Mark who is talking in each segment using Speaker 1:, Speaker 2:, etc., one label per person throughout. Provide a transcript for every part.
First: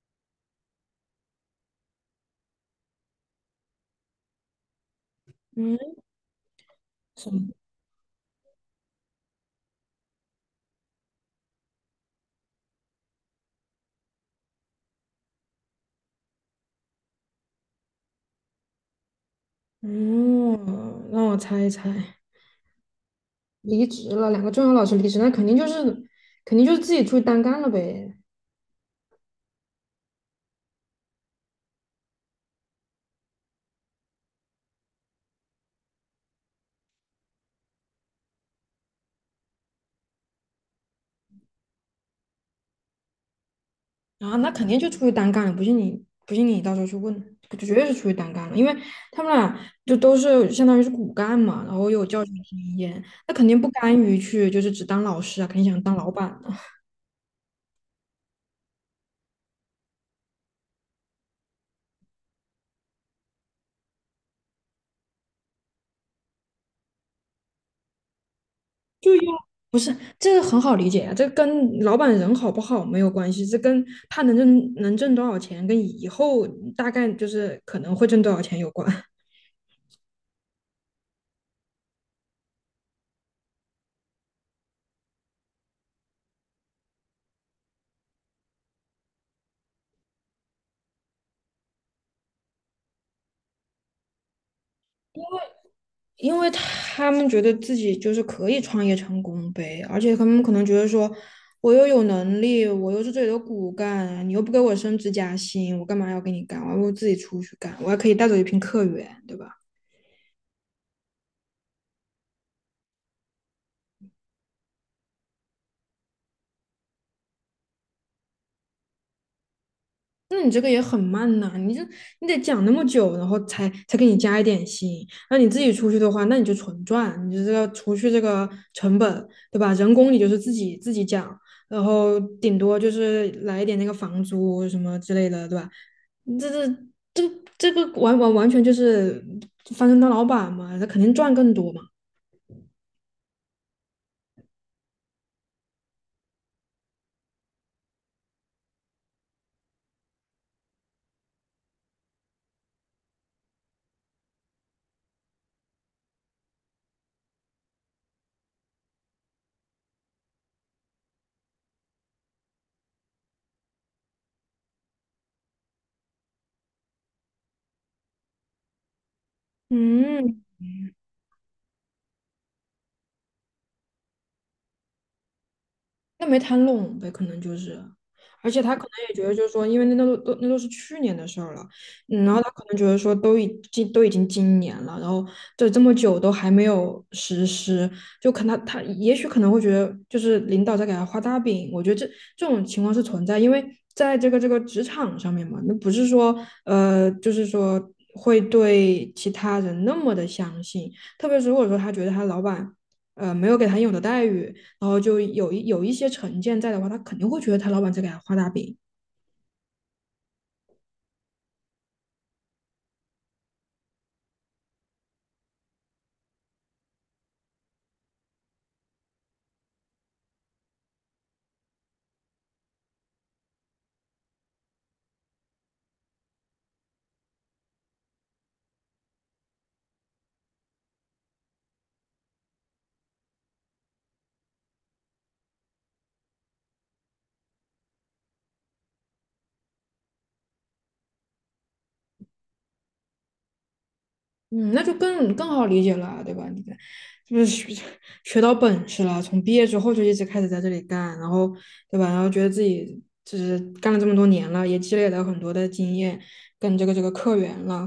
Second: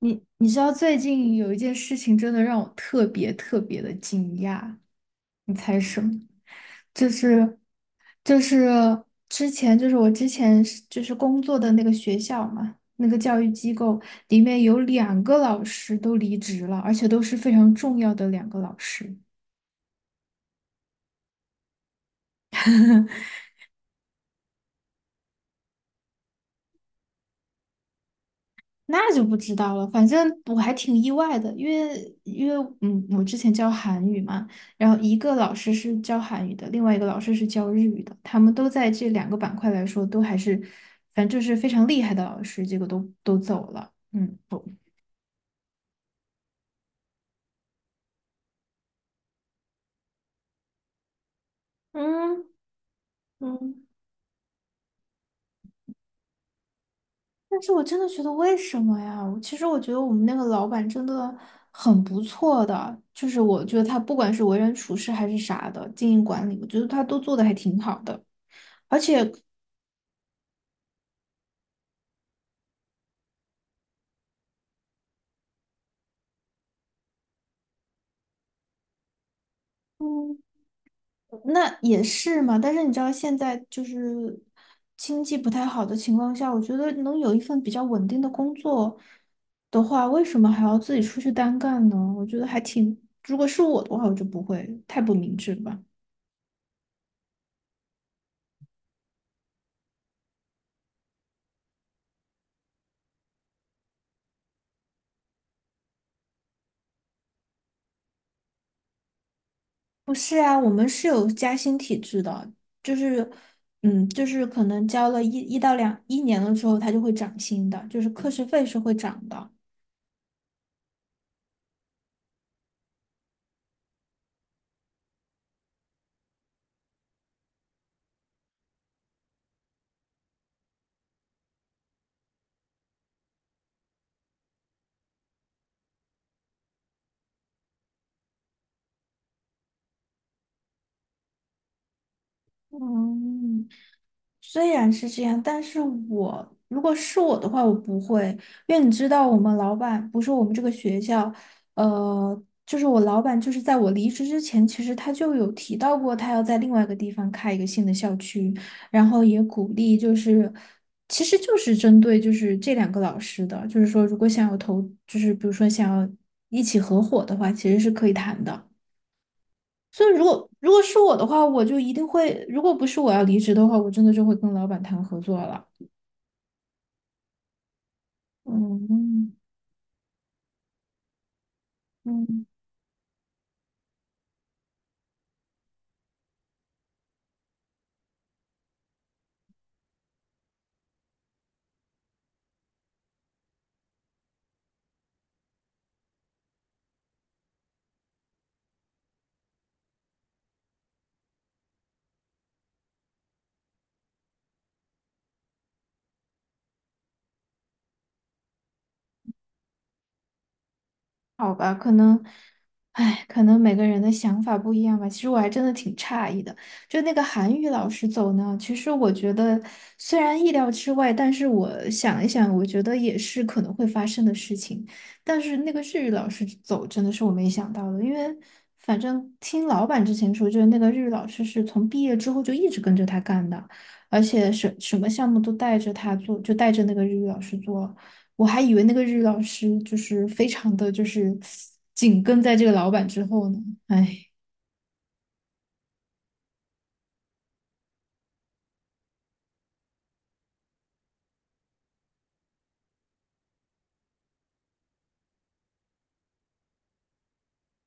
Speaker 1: 你知道最近有一件事情真的让我特别特别的惊讶，你猜
Speaker 2: 嗯，
Speaker 1: 什么？就
Speaker 2: 什么？
Speaker 1: 是就是之前就是我之前是就是工作的那个学校嘛，那个教育机构里面有两个老师都离职了，而且都是非常重要的两个老师。
Speaker 2: 哦，让我猜一猜，离职了，两个重要老师离职，那肯定就是自己出去单干了呗。
Speaker 1: 那就不知道了，反正我还挺意外的，因为我之前教韩语嘛，然后一个老师是教韩语的，另外一个老师是教日语的，他们都在这两个板块来说都还是，反正就是非常厉害的老师，结果都走了，
Speaker 2: 啊，
Speaker 1: 嗯。
Speaker 2: 那
Speaker 1: 不
Speaker 2: 肯定就出去单干了，不信你到时候去问，绝对是出去单干了，因为他们俩就都是相当于是骨干嘛，然后有教学
Speaker 1: 嗯
Speaker 2: 经验，那肯定不
Speaker 1: 嗯，
Speaker 2: 甘于去就是只当老师啊，肯定想当老板。
Speaker 1: 但是我真的觉得为什么呀？我其实我觉得我们那个老板真的很不错的，就是我觉得他不管是为人处事还是啥的，经营管理，我觉得他都做的还挺好的，而
Speaker 2: 就要
Speaker 1: 且。
Speaker 2: 不是这个很好理解呀、这跟老板人好不好没有关系，这跟他能挣多少钱，跟以后大概就是可能会挣多少钱有关。
Speaker 1: 嗯。那也是嘛，但是你知道现在就是经济不太好的情况下，我觉得能有一份比较稳定的工作的话，为什么还要自己出去单干呢？我觉得还挺，如果是我的话，我就不会，太不明智了吧。
Speaker 2: 因为他们觉得自己就是可以创业成功呗，而且他们可能觉得说，我又有能力，我又是这里的骨干，你又不给我升职加薪，我干嘛要给你干？我还不如自己出去干，我还可以带走一批客源，对吧？
Speaker 1: 不是啊，我们是有加薪体制的，就是，嗯，就是可能交了一到两一年的时候，它就会涨薪的，就是课时费是会涨的。
Speaker 2: 那你这个也很慢呐、你得讲那么久，然后才给你加一点薪。那你自己出去的话，那你就纯赚，你就是要除去这个成本，对吧？人工你就是自己讲，然后顶多就是来一点那个房租什么之类的，对吧？这这这个完完完全就是翻身当老板嘛，那肯定赚更多嘛。
Speaker 1: 嗯，虽然是这样，但是如果是我的话，我不会，因为你知道，我们老板不是我们这个学校，就是我老板，就是在我离职之前，其实他就有提到过，他要在另外一个地方开一个新的校区，然后也鼓励，就是其实就是针对就是这两个老师的，就是说如果想要投，就是比如说想要一起合伙的话，其实是可以谈的。所以如
Speaker 2: 嗯，
Speaker 1: 果如果是我的话，我就一定会，如果不是我要离职的话，我真的就会跟老板谈合作了。
Speaker 2: 那没谈拢呗，可能就是，而且他可能也觉得，
Speaker 1: 嗯
Speaker 2: 就是说，因为那都是去年的事儿了，嗯，然后
Speaker 1: 嗯。
Speaker 2: 他可能觉得说，都已经今年了，然后这这么久都还没有实施，就可能他也许可能会觉得，就是领导在给他画大饼，我觉得这种情况是存在，因为在这个职场上面嘛，那不是说就是说会对其他人那么的相信，特别是如果说他觉得他老板没有给他应有的待遇。然后就有一些成见在的话，他肯定会觉得他老板在给他画大饼。
Speaker 1: 好吧，可能，哎，可能每个人的想法不一样吧。其实我还真的挺诧异的，就那个韩语老师走呢，其实我觉得虽然意料之外，但是我想一想，我觉得也是可能会发生的事情。但是那个日语老师走真的是我没想到的，因为反正听老板之前说，就是那个日语老师是从毕业之后就一直跟着他干的，而且什么项目都带着他做，就带着那个日语老师做。我还以为那个日语老师就是非常的就是紧跟在这个老板之后呢，哎，
Speaker 2: 嗯，那就更好理解了啊，对吧？你看，就是学到本事了，从毕业之后就一直开始在这里干，然后对吧？然后觉得自己就是干了这么多年了，也积累了很多的经验跟这个客源了，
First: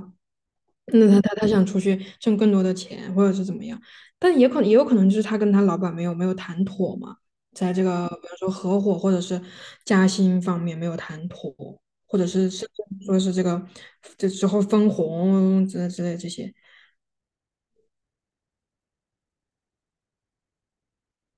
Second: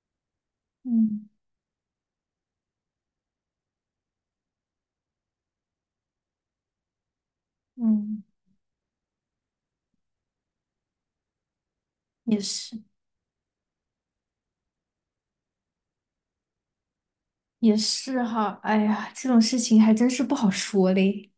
Speaker 2: 那
Speaker 1: 嗯
Speaker 2: 他想出去挣更多的钱，或者是怎么样，但也可能也有可能就是他跟他老板没有谈妥嘛，在这个
Speaker 1: 嗯，
Speaker 2: 比如说合伙或者是加薪方面没有谈妥，或者
Speaker 1: 也
Speaker 2: 是甚
Speaker 1: 是
Speaker 2: 至说是这之后分红之类这些，
Speaker 1: 也是哈，哎呀，这种事情还真是不好说嘞。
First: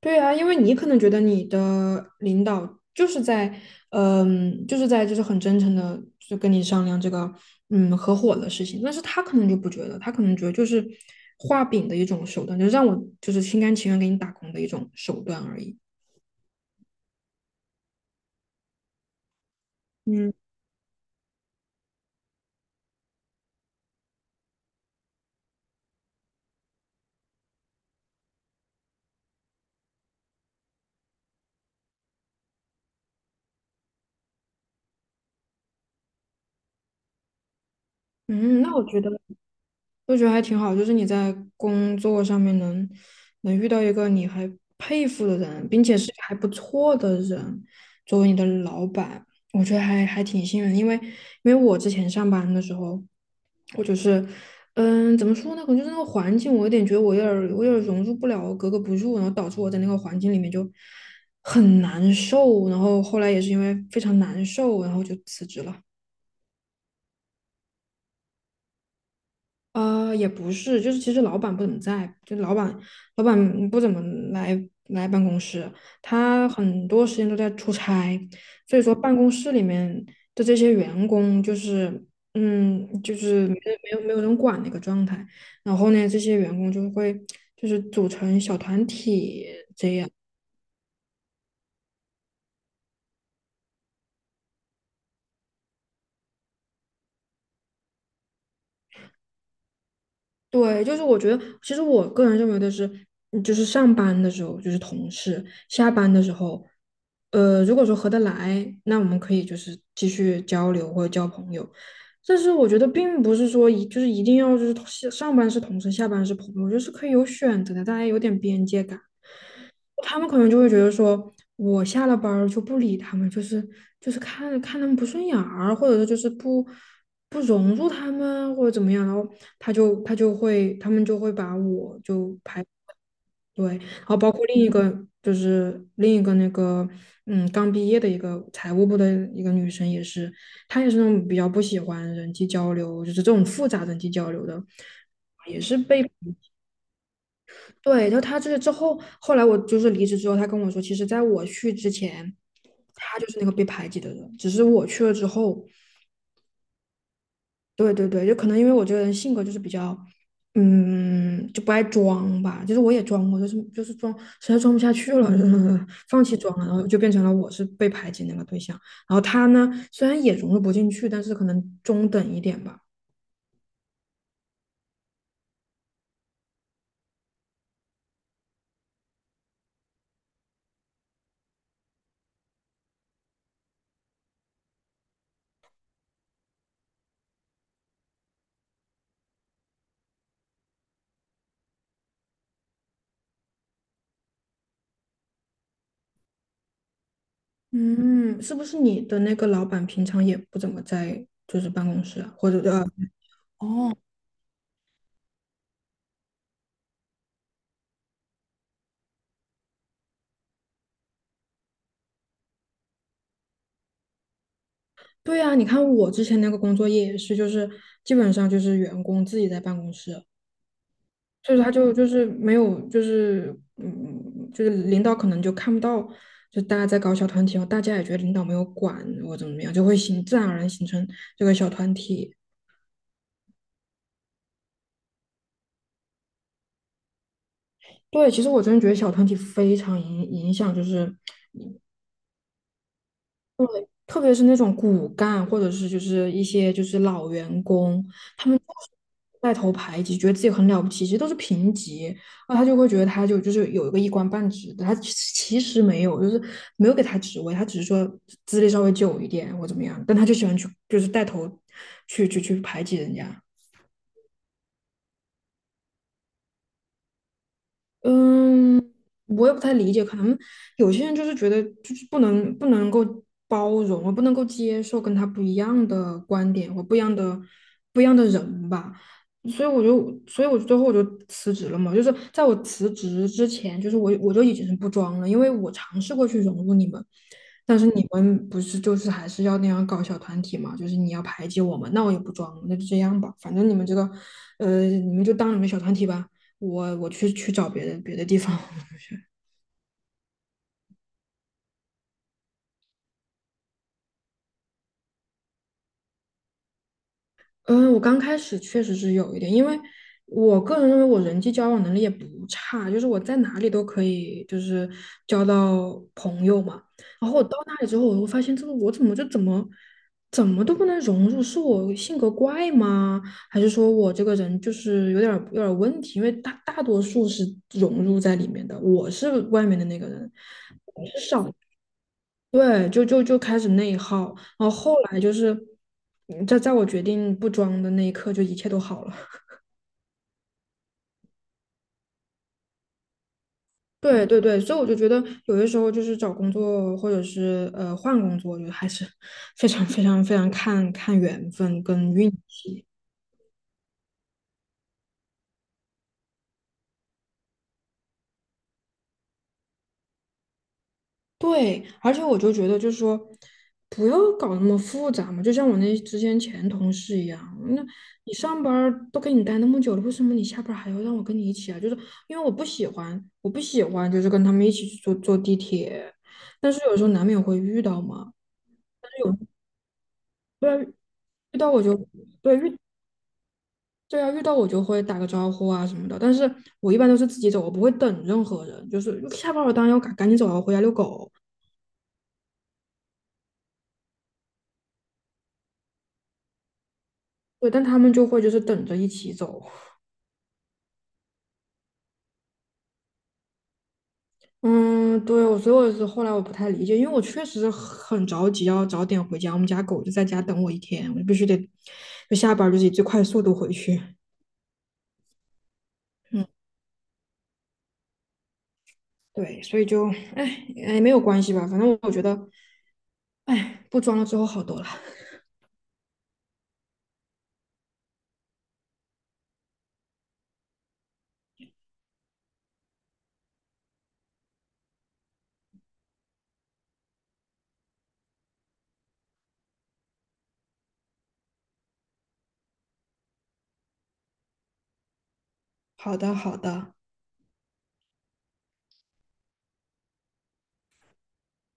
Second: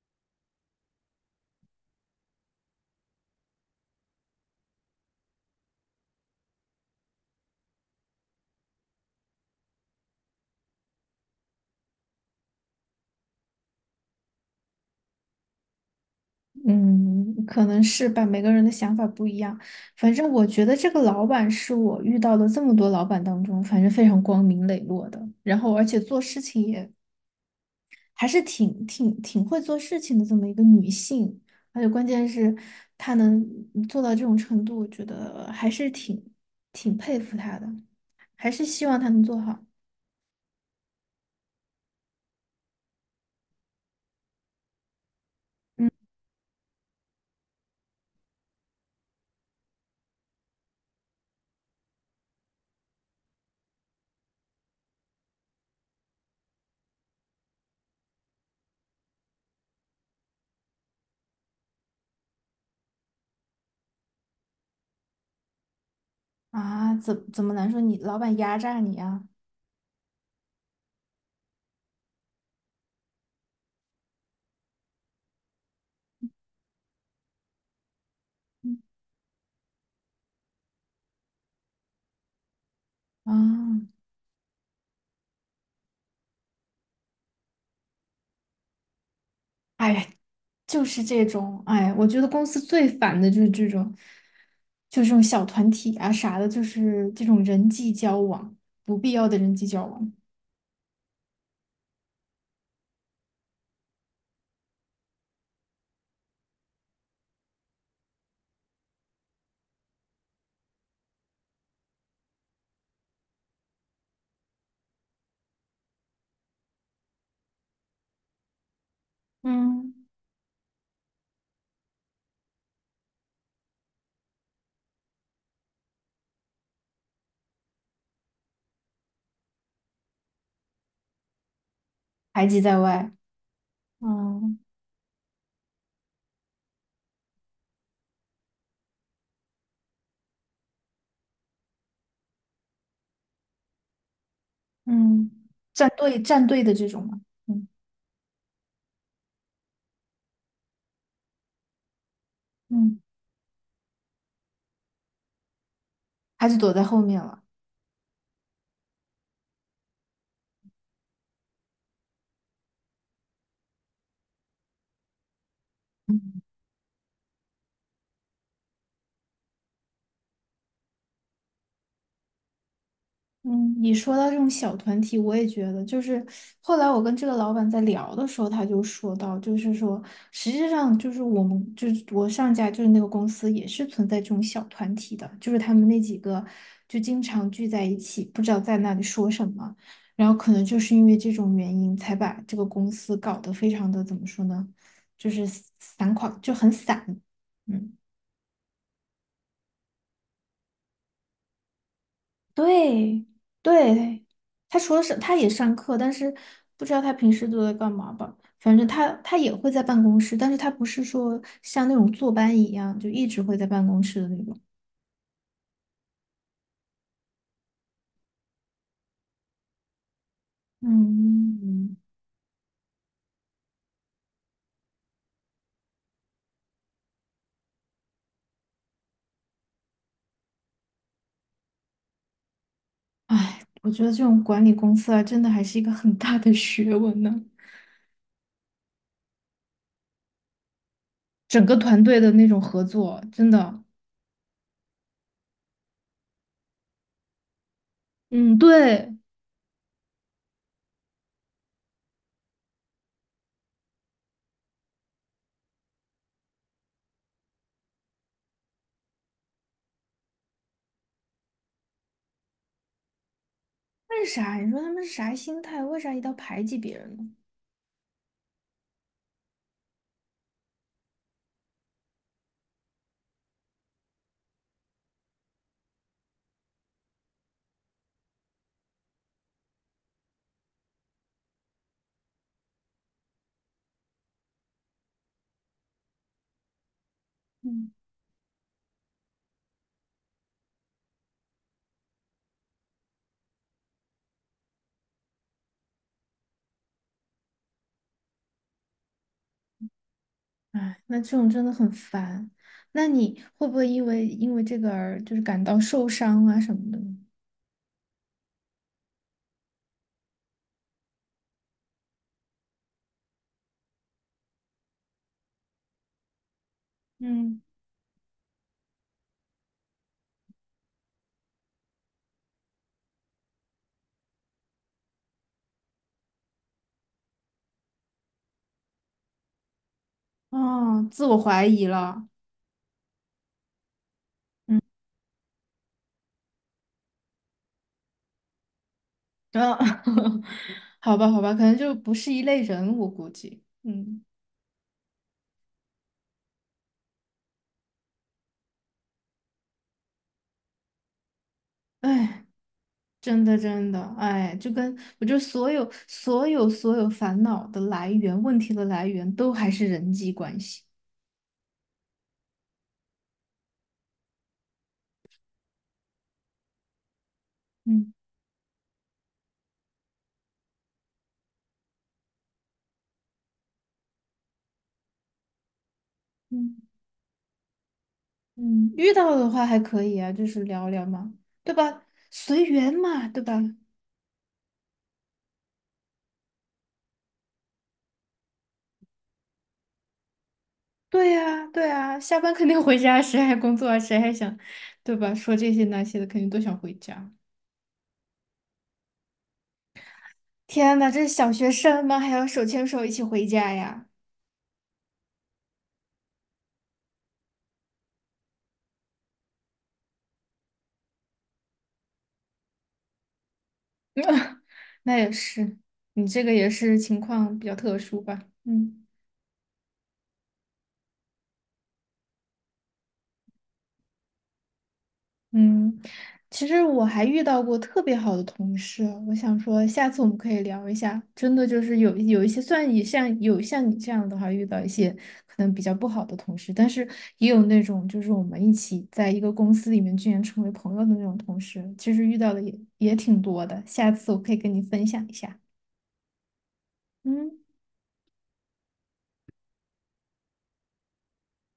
Speaker 2: 对啊，因为你可能觉得你的领导就是在，嗯，就是在就是很真诚的就跟你商量这个，嗯，合伙的事情，但是他可能就不觉得，他可能觉得就是画饼的一种手段，就让我就是心甘情愿给你打工的一种手段而已。
Speaker 1: 嗯，可能是吧，每个人的想法不一样。反正
Speaker 2: 嗯，
Speaker 1: 我觉得这个老板是我遇到的这么多老板当中，反正非常光明磊落的，然后而且做事情也还是挺会做事情的这么一个女性，而且关键是她能做到这种程度，我觉得还是挺佩服她的，还
Speaker 2: 嗯，
Speaker 1: 是
Speaker 2: 那我
Speaker 1: 希望
Speaker 2: 觉
Speaker 1: 她
Speaker 2: 得。
Speaker 1: 能做好。
Speaker 2: 我觉得还挺好，就是你在工作上面能遇到一个你还佩服的人，并
Speaker 1: 嗯
Speaker 2: 且是还不错的人，作为你的老板，我觉得还挺幸运的因为我之前上班的时候，我就是嗯，怎么说呢？可能就是那个环境，我有点儿我有点儿融入不了，格格不入，然后导致我在那个环境里面就很难受。然后后来也是因为非常难受，然后就辞职了。
Speaker 1: 啊，怎么难说你老板压榨你啊？
Speaker 2: 也不是，就是其实老板不怎么在，就老板老板不怎么来来办公室，他很多时间都在出差，所以说办公室里面的这些员工就是，嗯，就
Speaker 1: 啊，
Speaker 2: 是没有人管的一个状态。然后呢，这些员工就会就是组成小团体，
Speaker 1: 哎呀，就是这种，哎，我觉得公司最烦的就是这种，就是这种小团体啊啥的，就是这种人际交往，不必要的人际交往，
Speaker 2: 对，就是我觉得，其实我个人认为的是，嗯就是上班的时候就是同事，下班的时候，呃，如果说合得来，那我们可以就是继续交流或者交朋友。但是我觉得并不是说一定要就是同事上班是同事，下班是朋友，就是可以有选择的，大家有点边界感。
Speaker 1: 嗯，
Speaker 2: 他们可能就会觉得说，我下了班儿就不理他们，就是看看他们不顺眼儿或者说就是不融入他们，或者怎么样，然后他们就会把我就
Speaker 1: 排挤
Speaker 2: 排
Speaker 1: 在外，
Speaker 2: 对，然后包括
Speaker 1: 嗯。
Speaker 2: 另一个那个嗯刚毕业的一个财务部的一个女生也是，她也是那种比较不喜欢人际交流，就是这种复杂人际交流的，
Speaker 1: 嗯，
Speaker 2: 也是
Speaker 1: 站
Speaker 2: 被
Speaker 1: 队站队的这种嘛，嗯
Speaker 2: 对，就她这个之后，后来我就是离职之后，她跟我说，其实在我去之前，
Speaker 1: 嗯，
Speaker 2: 她就是那个被排挤的人，只是我去了之后，
Speaker 1: 还是躲在后面了。
Speaker 2: 对对对，就可能因为我这个人性格就是比较，嗯，就不爱装吧。就是我也装过，就是装，实在装不下去了，就是 放弃
Speaker 1: 嗯
Speaker 2: 装了，然后就变成了我是被排挤那个对象。然后他呢，虽然也融入不进去，但是可能中等一点吧。
Speaker 1: 嗯，你说到这种小团体，我也觉得，就是后来我跟这个老板在聊的时候，他就说到，就是说，实际上就是我们就是我上家就是那个公司也是存在这种小团体的，就是他们那几个就经常聚在一起，不知道在那里说什么，然后可能就是因为这种原因，才把这个公司搞得非常的怎么说呢，就是散垮，就很散。嗯。
Speaker 2: 嗯，是不是你的那个老板平常也不怎么在就是办公室啊，或者呃
Speaker 1: 对
Speaker 2: 哦，
Speaker 1: 对，他除了上，他也上课，但是不知道他平时都在干嘛吧。反正他也会在办公室，但是他不是说像那种坐班一样，就一直会在办公室的那种。
Speaker 2: 对啊，你看我之前那个工作也是，就是基本上就是员工自己在办公室，就是
Speaker 1: 嗯，
Speaker 2: 就是没有，就是嗯，就是领导可能就看不到，就大家在搞小团体，然后大家也觉得领导没有管我怎么样，就会形自然而然形成这个小团体。
Speaker 1: 哎，我觉得这种管理公司啊，真的还是一个很大的学问呢。
Speaker 2: 对，其实我真的觉得小团体非常影响，就是
Speaker 1: 整个团队的那种合作，真的，
Speaker 2: 特别是那种骨干或者是就是一些就是老员工，他
Speaker 1: 嗯，
Speaker 2: 们就是
Speaker 1: 对。
Speaker 2: 带头排挤，觉得自己很了不起，其实都是平级，那他就会觉得就是有一个一官半职的，他其实没有，就是没有给他职位，他只是说资历稍微久一点或怎么样，但他就喜欢去就是带头去排挤人家。
Speaker 1: 为啥？你说他们是啥心态？为啥一定要排挤别人呢？
Speaker 2: 嗯，我也不太理解，可能有些人就是觉得就是不能够包容，我不能够接受跟他不一样的观点或不一样的人吧，所以我最后我就辞职了嘛，就是在我辞职之前，我就已经是不装了，因为我尝试过去融入你们，但是
Speaker 1: 嗯。
Speaker 2: 你们不是就是还是要那样搞小团体嘛，就是你要排挤我们，那我也不装了，那就这样吧，反正你们这个你们就当你们小团体吧。我去找别的地方去。
Speaker 1: 哎，那这种真的很烦。那你会不会因为这个而就是感到受伤啊什么的呢
Speaker 2: 嗯，我刚开始确实是有一点，因为我个人认为我人际交往能力也不差，就是我在哪里都可以，就是交到朋友嘛。然后我到
Speaker 1: 嗯，
Speaker 2: 那里之后，我会发现这个我怎么就怎么怎么都不能融入，是我性格怪吗？还是说我这个人就是有点问题？因为大多数是融入在里面的，我是外面的那个人，
Speaker 1: 哦，自我怀疑了。
Speaker 2: 对，就开始内耗，然后后来就是，嗯在我决定不装的那一刻，就一切都好了。
Speaker 1: 啊，好吧，好吧，可能就不是一类人，我估计。嗯，
Speaker 2: 对对对，所以我就觉得有的时候就是找工作或者是呃换工作，我觉得还是 非常非常非常看缘分跟运
Speaker 1: 哎，
Speaker 2: 气。
Speaker 1: 真的，真的，哎，就跟我觉得所有、所有、所有烦恼的来源、问题的来源，都还是人际关系。
Speaker 2: 对，而且我就觉得，就是说，不要搞那么复杂嘛，就像我那之前同事一样，那
Speaker 1: 嗯
Speaker 2: 你上班儿都跟你待那么久了，为什么你下班儿还要让我跟你一起啊？就是因为我不喜欢，我不喜欢就是跟他们一起去坐地铁，但
Speaker 1: 嗯
Speaker 2: 是有时候难免会遇到嘛，
Speaker 1: 嗯，遇到
Speaker 2: 有
Speaker 1: 的话还可以啊，就是
Speaker 2: 对啊，
Speaker 1: 聊聊嘛，
Speaker 2: 遇到
Speaker 1: 对
Speaker 2: 我就
Speaker 1: 吧？
Speaker 2: 对
Speaker 1: 随
Speaker 2: 遇
Speaker 1: 缘嘛，对吧？
Speaker 2: 对啊，遇到我就会打个招呼啊什么的，但是我一般都是自己走，我不会等任何人，就是下班儿我当然要赶紧走啊，回家遛狗，
Speaker 1: 对呀，对呀，下班肯定回家，谁还工作啊？谁还想，对吧？说这些那些的，肯定都想回家。
Speaker 2: 对，但他们就会就是等着一起走。
Speaker 1: 天呐，这是小学生吗？还要手牵手一起回家呀？
Speaker 2: 嗯，对，我所以我是后来我不太理解，因为我确实很着急要早点回家，我们家狗就在家等我一天，我就必须得就下班儿就是以最快速度回去。
Speaker 1: 那也是，你这
Speaker 2: 嗯，
Speaker 1: 个也是情况比较特殊吧？嗯。
Speaker 2: 对，所以就哎没有关系吧，反正我觉得哎不装了之后好多了。
Speaker 1: 嗯，其实我还遇到过特别好的同事，我想说下次我们可以聊一下。真的就是有一些，算然也像有像你这样的话，遇到一些可能比较不好的同事，但是也有那种就是我们一起在一个公司里面居然成为朋友的那种同事，其实遇到的也挺多的。下次我可以跟你分享一下。
Speaker 2: 好的，好的。
Speaker 1: 嗯。